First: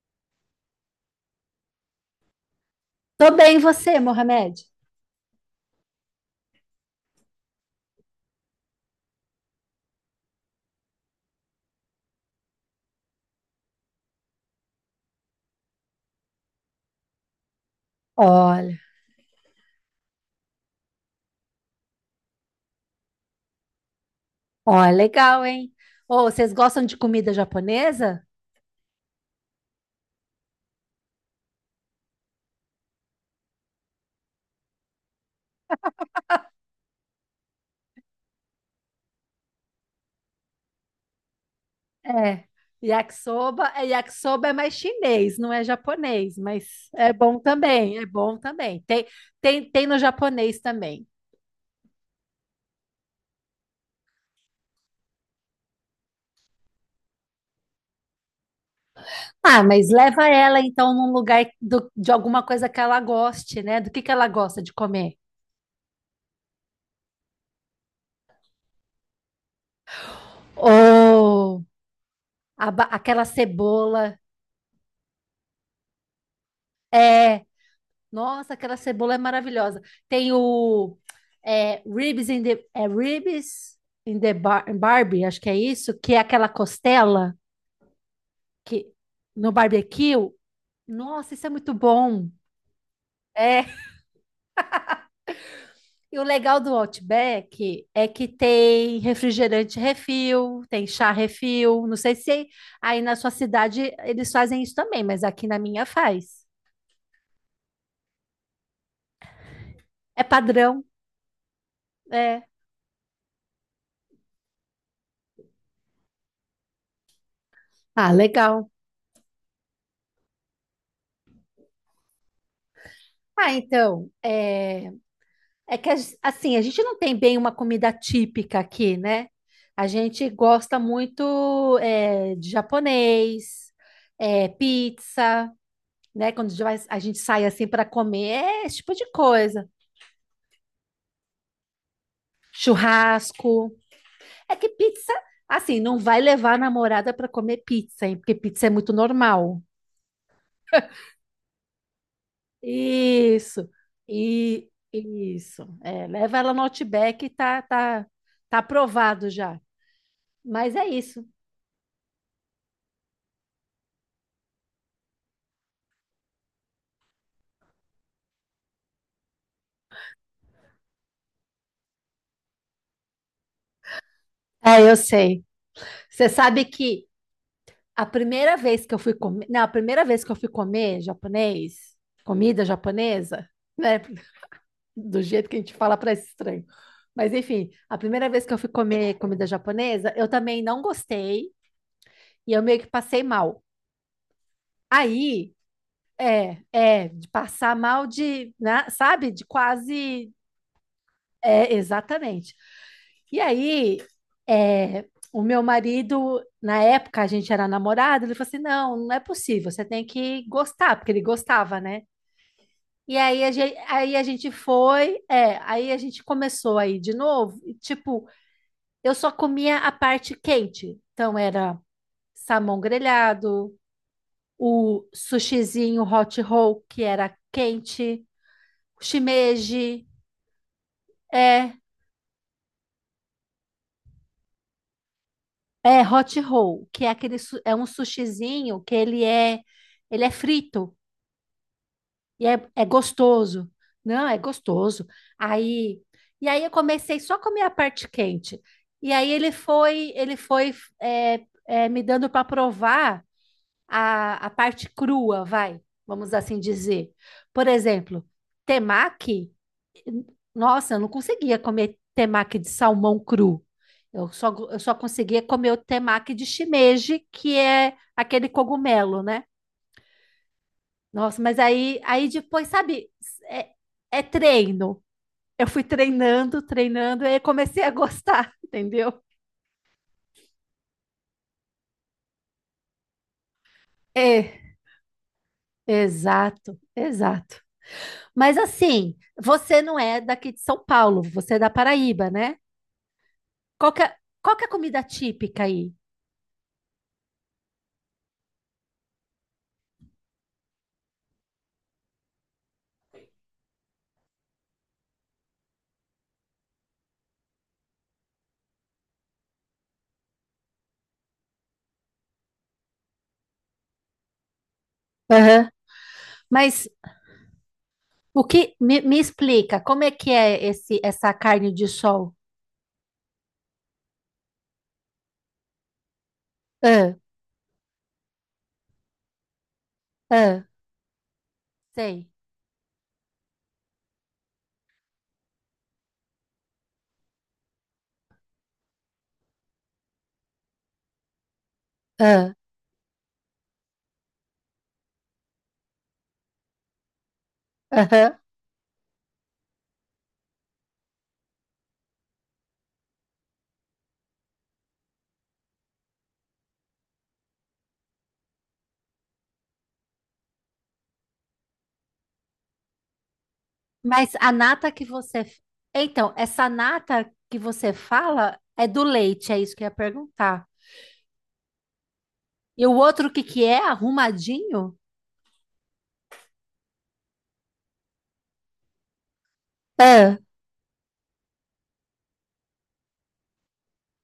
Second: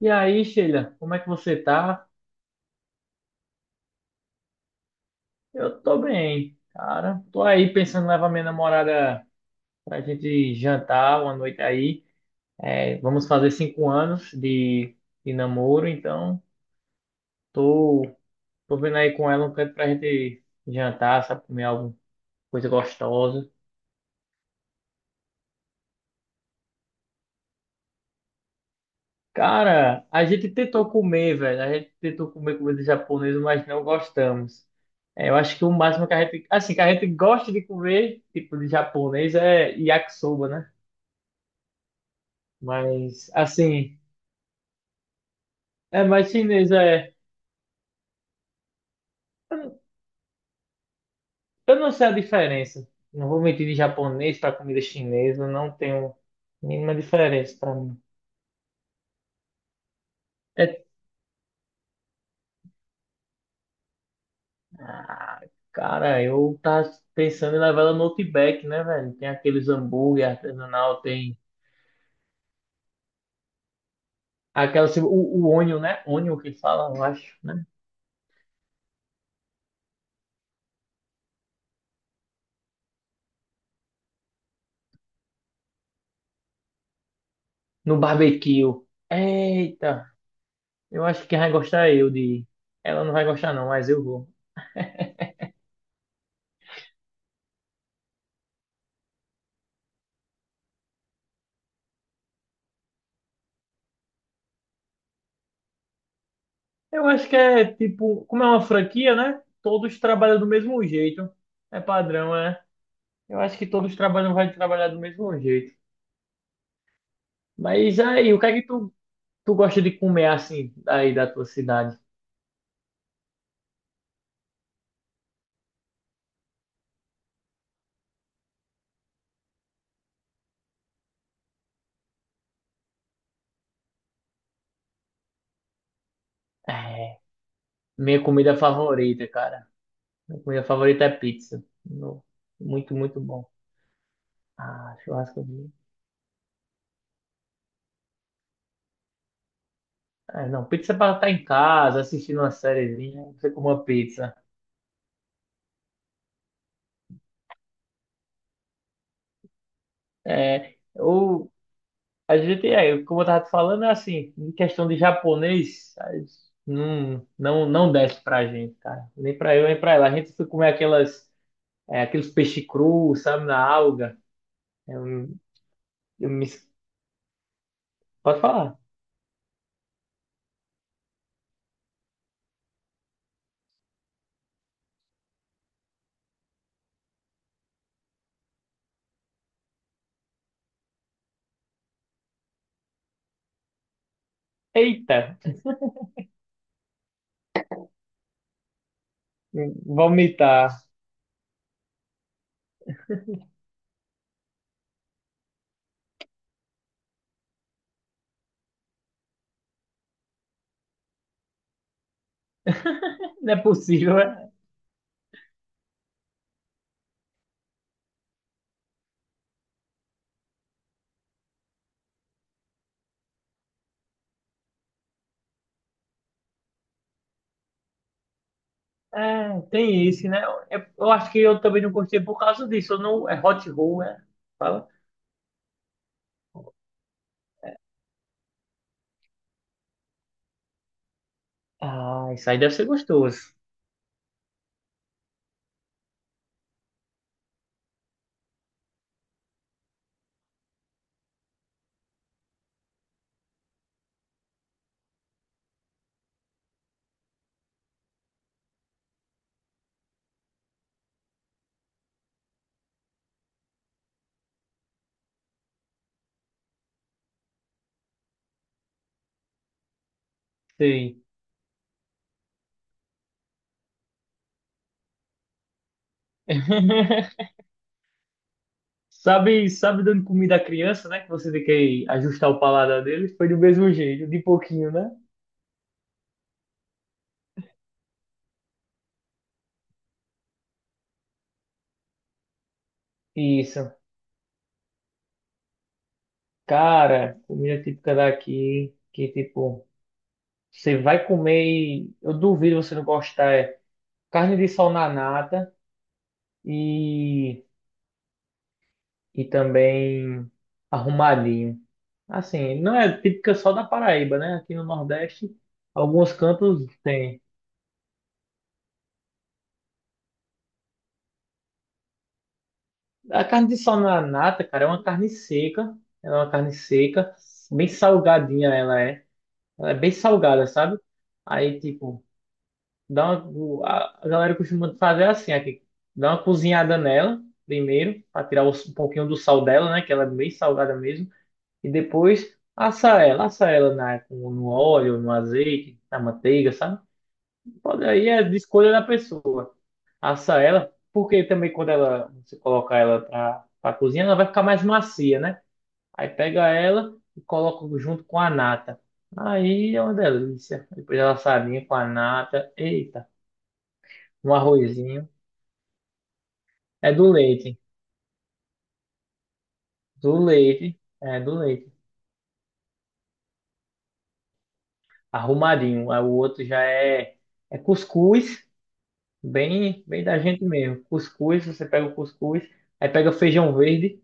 E aí, Sheila, como é que você tá? Tô bem, e você, Mohamed? Eu tô bem, cara. Tô aí pensando em levar minha namorada pra gente jantar uma noite aí. É, vamos fazer 5 anos de namoro, então tô, tô Olha, vendo aí com ela um canto pra gente jantar, sabe, comer alguma coisa gostosa. olha, legal, hein? Ô, vocês gostam de comida japonesa? Cara, a gente tentou comer, velho. A gente tentou comer comida japonesa, mas não gostamos. É, eu acho que o máximo que a gente gosta de comer, tipo de japonês, é yakisoba, né? É. Mas, Yakisoba, é, assim, yakisoba é mais chinês, não é é mais japonês, chinês, mas é é. bom também, é bom também. Eu não Tem no japonês também. eu não sei a diferença. Não vou mentir, de japonês para comida chinesa, não tenho mínima diferença para mim. Ah, mas leva ela É, então num lugar de alguma coisa que ela goste, né? Do que ela gosta de comer? ah, cara, eu tava pensando em levar ela no Outback, né, velho? Tem aqueles hambúrguer artesanal, tem Ou aquela cebola. O onion, né? Onion que fala, eu acho, É, né? nossa, aquela cebola é maravilhosa. Tem ribs in the bar, Barbie, acho que é isso, que é aquela costela No barbecue. que no Eita, barbecue. eu acho Nossa, que isso é vai muito gostar é eu bom. de. Ela não vai gostar É, não, mas eu vou. e o legal do Outback é que tem refrigerante refil, tem chá refil. Não sei se aí na sua cidade eles fazem isso também, mas aqui na minha faz. Eu acho que é tipo, como é uma franquia, né? Todos É trabalham do mesmo padrão, jeito. É padrão, é. é. Eu acho que todos trabalham, vai trabalhar do mesmo jeito. Mas Ah, aí, o que é que legal. tu gosta de comer assim, aí da tua cidade? Ah, então, é. É que assim, a gente não tem bem uma comida típica aqui, né? A gente gosta muito de japonês, é, pizza, né? Quando a gente a gente É, sai assim para minha comer, comida é esse tipo de favorita, cara. coisa. Minha comida favorita é pizza. Muito, muito bom. Churrasco. É que Ah, pizza, churrasco. Assim, não vai levar a namorada para comer pizza, hein? Porque pizza é muito normal. É, não, pizza é pra estar em casa, assistindo uma sériezinha, você Isso. come uma pizza. E isso. É, leva ela no Outback, e tá aprovado já. Mas É, é isso. a gente é, como eu tava te falando, é assim, em questão de japonês, aí não, não, não desce pra gente, cara. Nem pra eu, nem pra ela. A gente foi comer aquelas, aqueles peixe cru, sabe, na alga. É, eu Eu, sei. Você eu me. sabe que a Pode primeira falar. vez que eu fui comer, não, a primeira vez que eu fui comer japonês, comida japonesa, né, do jeito que a gente fala parece estranho. Mas enfim, a primeira vez que eu fui comer comida japonesa, eu também não gostei e eu meio que passei mal. Eita, Aí, de passar mal de, né, sabe, de quase. vomitar. É, exatamente. E aí, é, o meu marido, na época a gente era namorado, ele falou assim: não, não é possível, você tem que gostar, porque ele gostava, né? E aí a Não é gente, aí possível, a gente é, foi, aí a gente começou aí de novo, e, tipo, eu só comia a parte quente. Então era salmão grelhado, o sushizinho hot roll, que era quente, é, tem shimeji, isso, né? Eu acho que eu é. também não gostei por causa disso. Eu não, é hot roll, é. Fala. É hot roll, que é aquele é um sushizinho que ele é frito Ah, e isso aí deve é ser gostoso. gostoso. Não, é gostoso. Aí e aí eu comecei só a comer a parte quente. E aí ele foi me dando para provar a parte crua, vai, vamos assim dizer. Por exemplo, temaki, nossa, eu não conseguia comer temaki de salmão cru. Eu só conseguia comer o temaki de shimeji, que é aquele cogumelo, né? Sim. Nossa, mas aí, aí depois, sabe, é, é treino. Eu fui treinando, treinando, e aí comecei a gostar, entendeu? Sabe dando comida à criança, né? Que você tem que ajustar o paladar deles. Foi do mesmo jeito, de É, pouquinho, né? exato, exato. Mas assim, você não é daqui de São Paulo, você é da Paraíba, né? Qual Isso. que é, qual que é a comida típica aí? Cara, comida típica daqui, que tipo, você vai comer e eu duvido você não gostar. É carne de sol na nata e, e também arrumadinho. Assim, não é típica só da Paraíba, né? Aqui no Nordeste, Aham. alguns cantos Mas tem. o que me explica como é que é esse essa carne de sol? A carne de sol na nata, cara, é uma carne seca. Ela é uma carne Ah, seca, bem salgadinha ela é. Ela é bem ah, salgada, sabe? Aí, tipo, sei. dá uma, a galera costuma fazer assim aqui. Dá uma cozinhada nela primeiro, para tirar um pouquinho do sal dela, né? Que ela é bem salgada mesmo. E Ah, depois assa ela no óleo, no azeite, na manteiga, sabe? Pode, aí aham. é de escolha da pessoa assar ela, porque também quando ela, você colocar ela pra cozinhar, ela vai ficar mais macia, né? Aí pega ela e coloca junto com a nata. Aí é uma delícia. Depois ela assadinha com a nata. Eita, Mas a um nata que arrozinho. você. Então, essa É nata do que leite. você fala é do leite, é isso que eu ia Do perguntar. leite. É do leite. E o outro o que que é? Arrumadinho? Arrumadinho. Aí o outro já é cuscuz. Bem, bem Ah, da gente mesmo. Cuscuz, você pega o cuscuz. Aí pega o feijão verde.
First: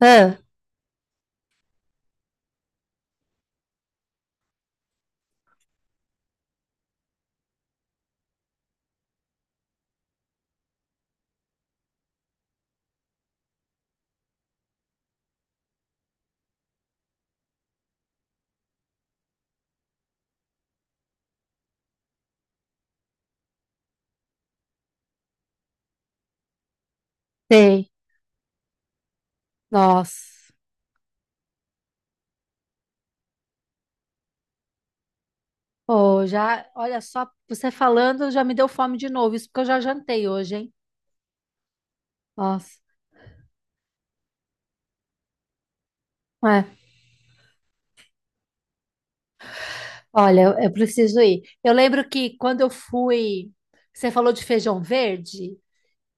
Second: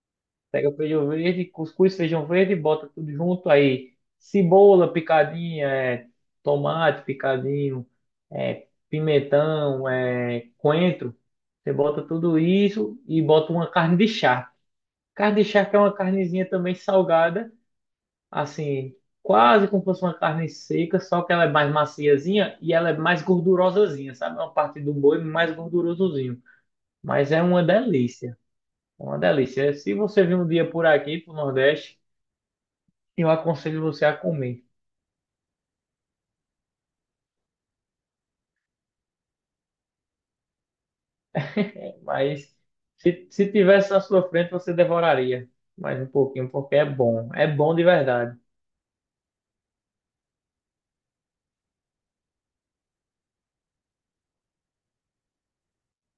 ah, Pega o feijão verde, cuscuz, feijão verde, bota tudo junto aí. Cebola picadinha, é, tomate picadinho, é, pimentão, é, coentro. Você bota tudo isso e bota uma carne de charque. Carne de charque é uma carnezinha também salgada, assim, quase como se fosse uma carne seca, só que ela é mais maciazinha e ela é mais gordurosazinha, sabe? É uma parte do boi mais gordurosozinho. Mas é uma sei. delícia, é uma delícia. Se você vir um Nossa. dia por aqui, pro Nordeste, eu aconselho você a comer. Oh, já, olha só, você falando já me deu fome de novo, isso porque eu já jantei hoje, hein? Mas Nossa. se tivesse na sua frente, você devoraria mais um pouquinho, porque é bom. É bom de verdade. Olha, eu preciso ir. Eu lembro que quando eu fui, você falou de feijão verde.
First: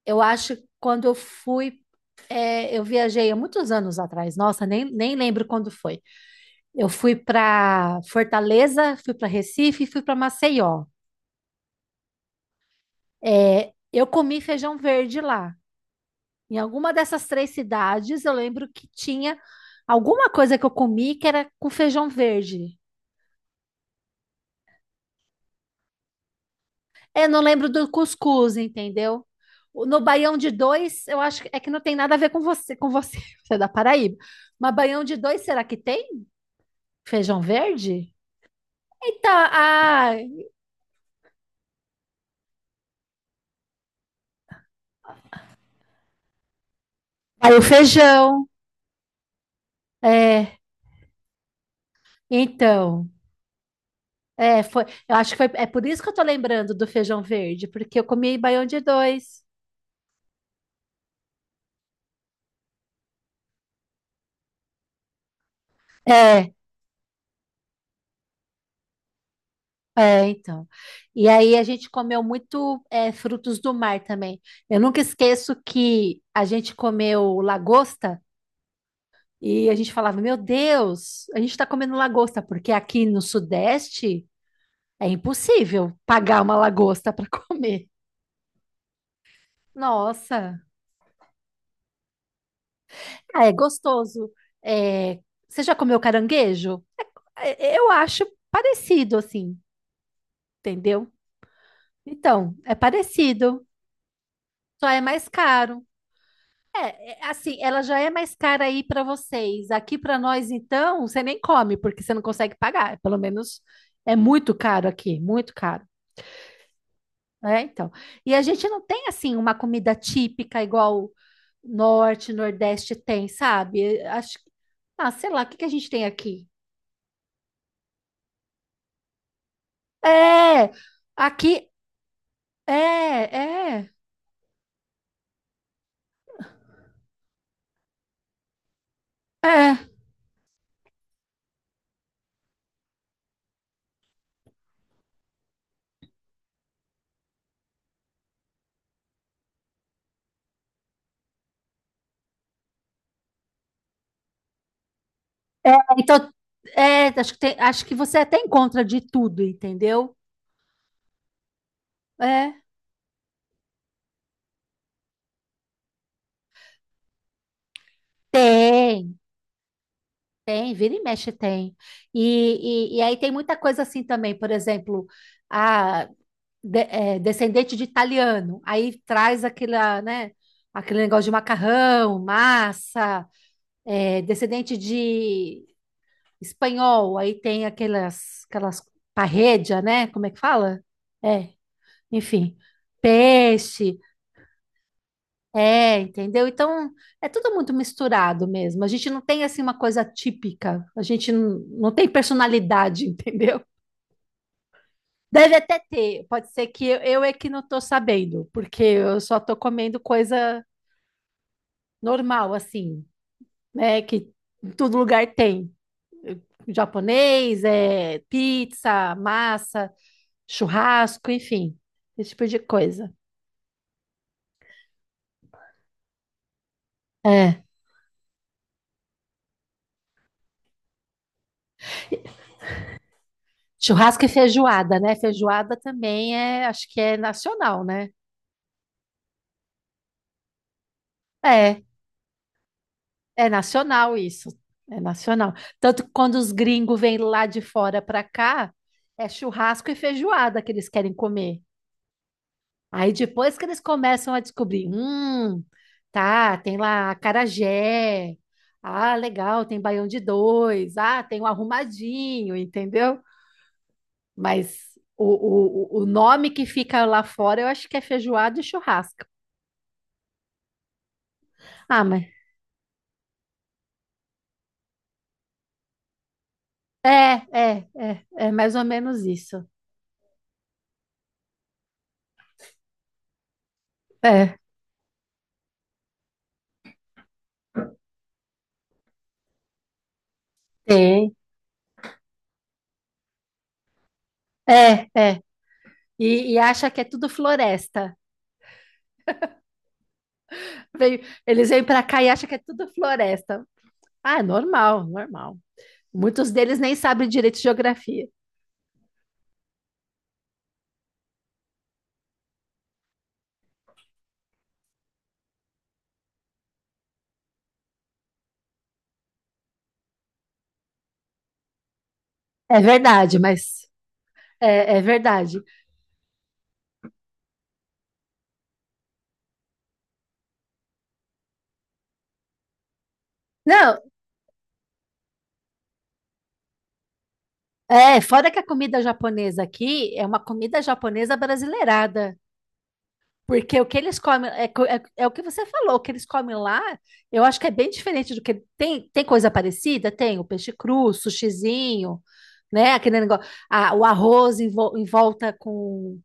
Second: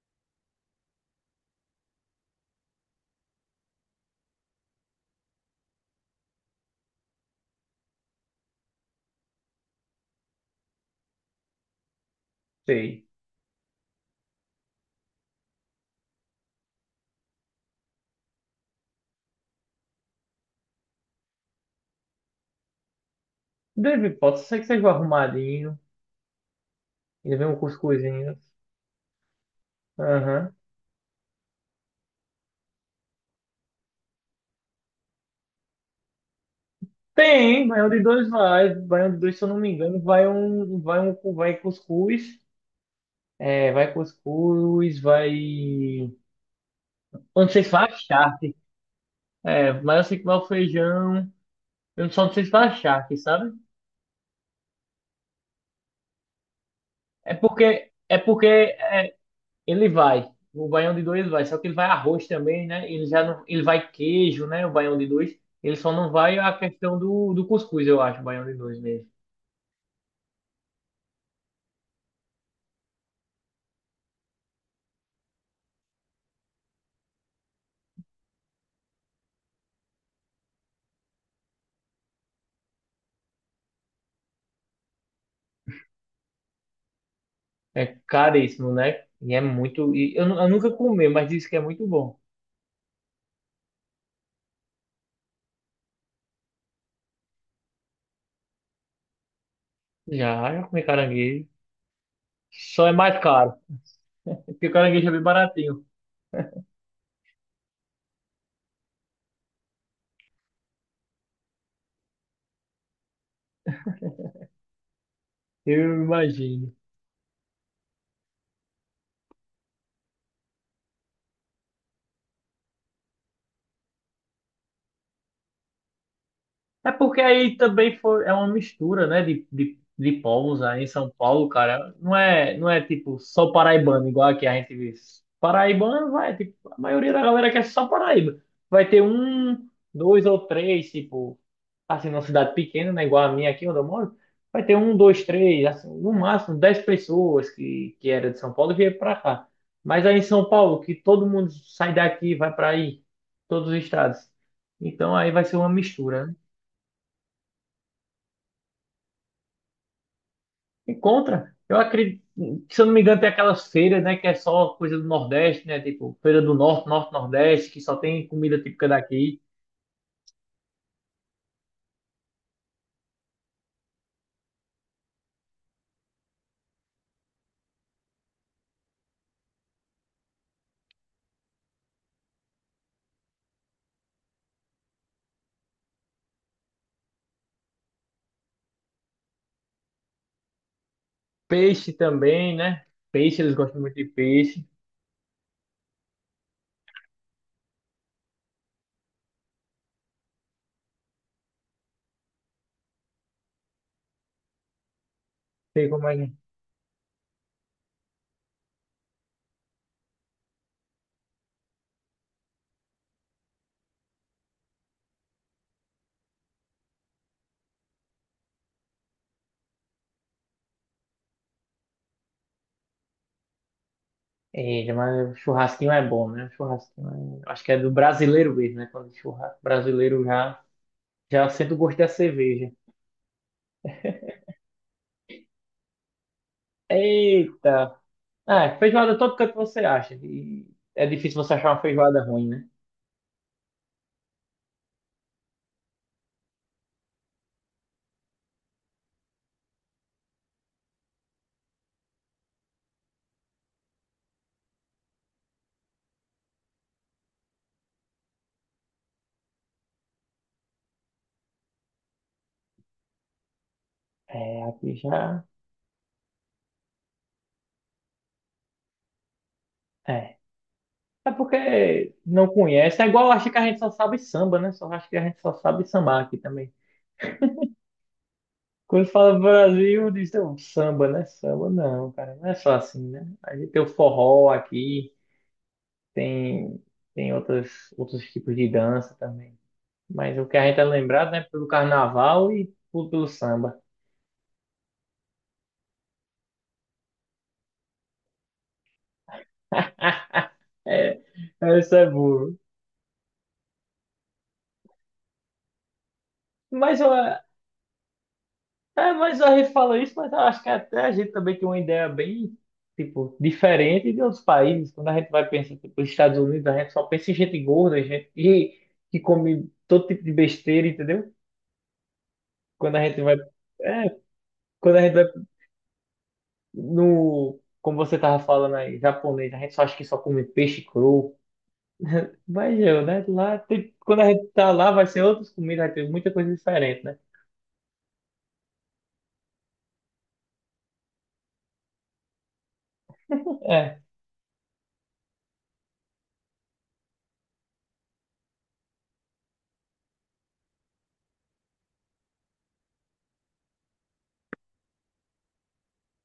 Eu acho que quando eu fui, é, eu viajei há muitos anos atrás. Nossa, nem lembro quando foi. Eu fui para Fortaleza, fui para Recife e fui para Maceió. Sei. É, eu comi feijão verde lá. Em alguma dessas três cidades, eu lembro que tinha alguma coisa que eu comi que era com feijão verde. Deve, pode ser que seja um arrumadinho. É, Ainda não vem um lembro do cuscuzinho. cuscuz, entendeu? No baião de Aham. dois, eu acho que é que não tem nada a ver com você, você é da Paraíba. Mas baião de dois, será que tem? Feijão Tem, baião de verde? dois vai. Baião de Então, dois, se eu não me engano, ah, vai um, vai cuscuz. É, vai cuscuz, vai. Eu não aí o sei se vai feijão. charque. É, mas eu sei que vai o É, feijão. Eu só não sei se vai então, charque, sabe? é, foi, eu acho que foi, é por isso que eu tô lembrando do feijão verde, porque eu É comi baião porque de dois. Ele vai. O baião de dois vai. Só que ele vai arroz também, né? Ele já não, ele vai queijo, né? O baião de dois. Ele só não vai É, a questão do cuscuz, eu acho, o baião de dois mesmo. Então. E aí a gente comeu muito, é, frutos do mar também. Eu nunca esqueço que a gente comeu lagosta. E a gente falava: meu Deus, a gente está comendo lagosta, porque aqui no Sudeste é impossível pagar uma lagosta para comer. É caríssimo, né? E é muito. E eu Nossa, nunca comi, mas disse que é muito bom. ah, é gostoso. É, você já comeu caranguejo? Eu acho parecido, assim, Já, já comi entendeu? caranguejo. Então, é Só é mais caro. parecido, Porque só é caranguejo é bem mais caro. baratinho. Assim, ela já é mais cara aí para vocês. Aqui para nós, então, você nem come, porque você não consegue pagar. Pelo menos é muito caro aqui, muito caro. Eu imagino. É, então. E a gente não tem assim uma comida típica igual norte, nordeste tem, sabe? Acho que. Ah, sei lá, o que que a gente tem aqui? É porque aí também foi, é uma mistura, né, de povos É, aí em São Paulo, aqui cara. Não é tipo é, só é, paraibano, igual aqui a gente vê. Paraibano vai, tipo, a maioria da galera quer só Paraíba. Vai ter um, é. dois ou três, tipo, assim, numa cidade pequena, né, igual a minha aqui onde eu moro, vai ter um, dois, três, assim, no máximo 10 pessoas que era de São Paulo e veio pra cá. Mas aí em São Paulo, que todo mundo sai daqui, vai pra aí, todos os estados. Então aí vai ser uma mistura, Então, né? é, acho que acho que você até encontra de tudo, entendeu? Encontra. Eu acredito, É. se eu não me engano, tem aquelas feiras, né, que é só coisa do Nordeste, né, tipo feira do Norte, Nordeste, que só tem comida típica Tem, daqui. tem, vira e mexe tem. E aí tem muita coisa assim também, por exemplo, é, descendente de italiano. Aí traz aquela, né, aquele negócio de macarrão, massa, é, descendente de espanhol. Aí tem aquelas parredia, né? Como é que fala? É, Peixe enfim, também, né? Peixe, eles gostam muito peixe. de peixe. É, entendeu? Então, é tudo muito misturado mesmo. A gente não tem assim uma coisa típica. A gente não, não tem personalidade, entendeu? Deve até Sei como é. ter, pode ser que eu é que não tô sabendo, porque eu só tô comendo coisa normal, assim, né? Que em todo lugar tem. Japonês, é, pizza, massa, churrasco, enfim, esse tipo de coisa. É, mas churrasquinho é bom, né? Churrasquinho é. É. Acho que é do brasileiro mesmo, né? Quando churrasco brasileiro já, já sente o gosto da cerveja. Churrasco e feijoada, né? Feijoada também é, acho que é nacional, Eita! né? Ah, feijoada todo canto você acha. E é difícil você achar uma É. feijoada ruim, né? É nacional isso. É nacional. Tanto que quando os gringos vêm lá de fora para cá, é churrasco e feijoada que eles querem comer. Aí depois que eles começam a descobrir, tá, tem lá acarajé. Ah, legal, tem baião de dois. Ah, tem o arrumadinho, entendeu? É, Mas aqui o, já. O nome que fica lá fora, eu acho que é feijoada e churrasco. É. É Ah, porque mas não conhece. É igual, acho que a gente só sabe samba, né? Só acho que a gente só sabe sambar aqui também. É mais ou Quando menos fala isso. Brasil, diz: "Não, samba, né?" Samba não, cara. Não é só assim, né? A gente tem o forró É, aqui, tem, tem outros tipos de dança também. Mas o que a gente é lembrado, tem. né? Pelo carnaval e pelo samba. É, é. E acha que é tudo floresta. Veio- É, eles vêm isso para é cá e acham que é burro. tudo floresta. Ah, é normal, normal. Muitos deles nem Mas ó, sabem direito de geografia. é, mas a gente fala isso, mas eu acho que até a gente também tem uma ideia bem, tipo, diferente de outros países. Quando a gente vai pensar, tipo, nos Estados Unidos, a gente só pensa em gente gorda, gente que come todo tipo de besteira, entendeu? É Quando a gente vai, verdade, mas é, quando é a gente vai verdade. no, como você tava falando aí, japonês, a gente só acha que só come peixe cru. Mas eu, né, lá, Não, quando a gente tá lá, vai ser outras comidas, vai ter muita coisa diferente, né? é, fora que a comida japonesa aqui é uma comida japonesa brasileirada. Porque o que É, eles comem, é, é o que você falou, o que eles comem lá, eu acho que é bem diferente do que. Tem coisa parecida? Tem o peixe cru, sushizinho, né? Aquele negócio. Ah, o arroz em, vol em volta com.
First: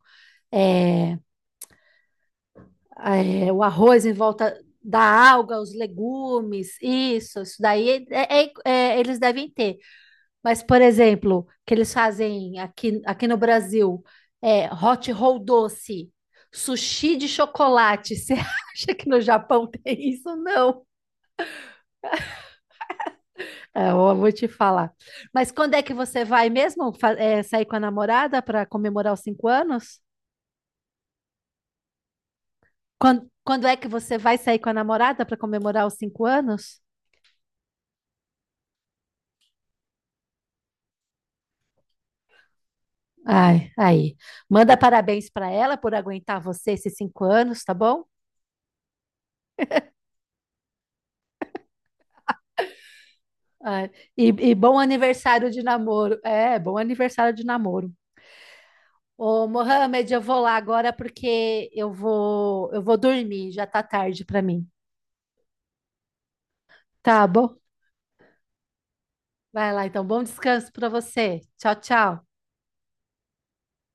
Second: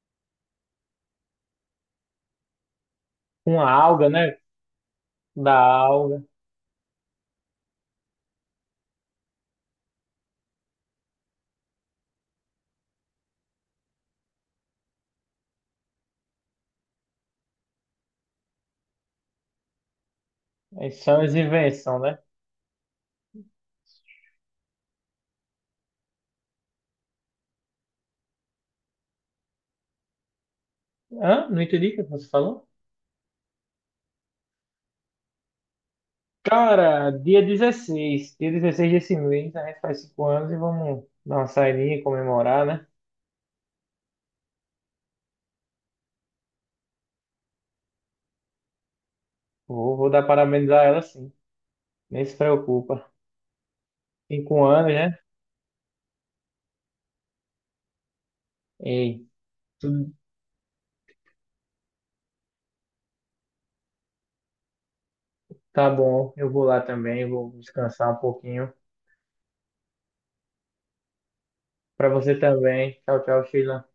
é, é, o uma arroz alga, em né, volta da da alga, os alga. legumes, isso daí eles devem ter. Mas, por exemplo, que eles fazem aqui, aqui no Brasil, é hot roll doce, sushi de chocolate. Você acha que no Japão tem isso? Não. Aí são as invenções, né? É, eu vou te falar. Mas quando é que você vai mesmo sair com a namorada para comemorar os 5 anos? Hã? Não entendi o que você falou. Quando é que você vai sair com a namorada para comemorar os cinco anos? Cara, dia dezesseis desse mês, a gente faz 5 anos e vamos dar uma saidinha, comemorar, né? Ai, aí. Manda parabéns para ela por aguentar você esses 5 anos, tá bom? Vou dar parabéns a ela, sim. Nem se preocupa. Ai, e cinco bom anos, né? aniversário de namoro. É, bom aniversário de namoro. Ei, Ô, tudo Mohamed, eu vou lá agora porque eu vou dormir, já tá tarde pra mim. tá bom. Eu vou lá Tá também, vou bom? descansar um pouquinho. Vai lá então, bom descanso pra você. Tchau, Pra tchau. você também. Tchau, tchau, Sheila.